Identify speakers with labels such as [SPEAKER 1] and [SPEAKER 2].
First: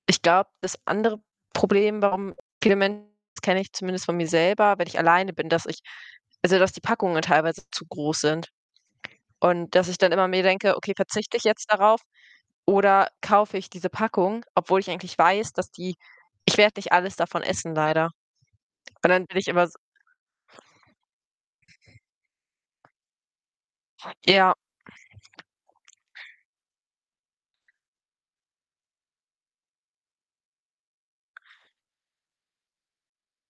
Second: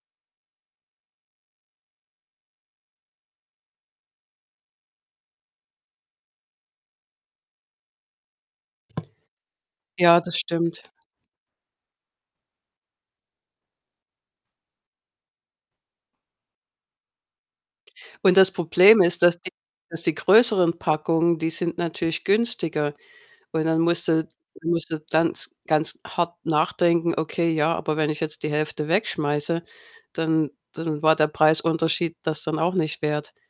[SPEAKER 1] Ich glaube, das andere Problem, warum viele Menschen, das kenne ich zumindest von mir selber, wenn ich alleine bin, dass ich also, dass die Packungen teilweise zu groß sind und dass ich dann
[SPEAKER 2] Ja,
[SPEAKER 1] immer
[SPEAKER 2] das
[SPEAKER 1] mir denke:
[SPEAKER 2] stimmt.
[SPEAKER 1] „Okay, verzichte ich jetzt darauf oder kaufe ich diese Packung?“ Obwohl ich eigentlich weiß, dass die ich werde nicht alles davon essen leider.
[SPEAKER 2] Und das Problem
[SPEAKER 1] Aber
[SPEAKER 2] ist,
[SPEAKER 1] dann bin
[SPEAKER 2] dass
[SPEAKER 1] ich
[SPEAKER 2] die
[SPEAKER 1] immer s
[SPEAKER 2] dass die größeren Packungen, die sind natürlich günstiger und dann musst du
[SPEAKER 1] Ja.
[SPEAKER 2] musst du ganz, ganz hart nachdenken: „Okay, ja, aber wenn ich jetzt die 1/2 wegschmeiße, dann dann war der Preisunterschied das dann auch nicht wert.“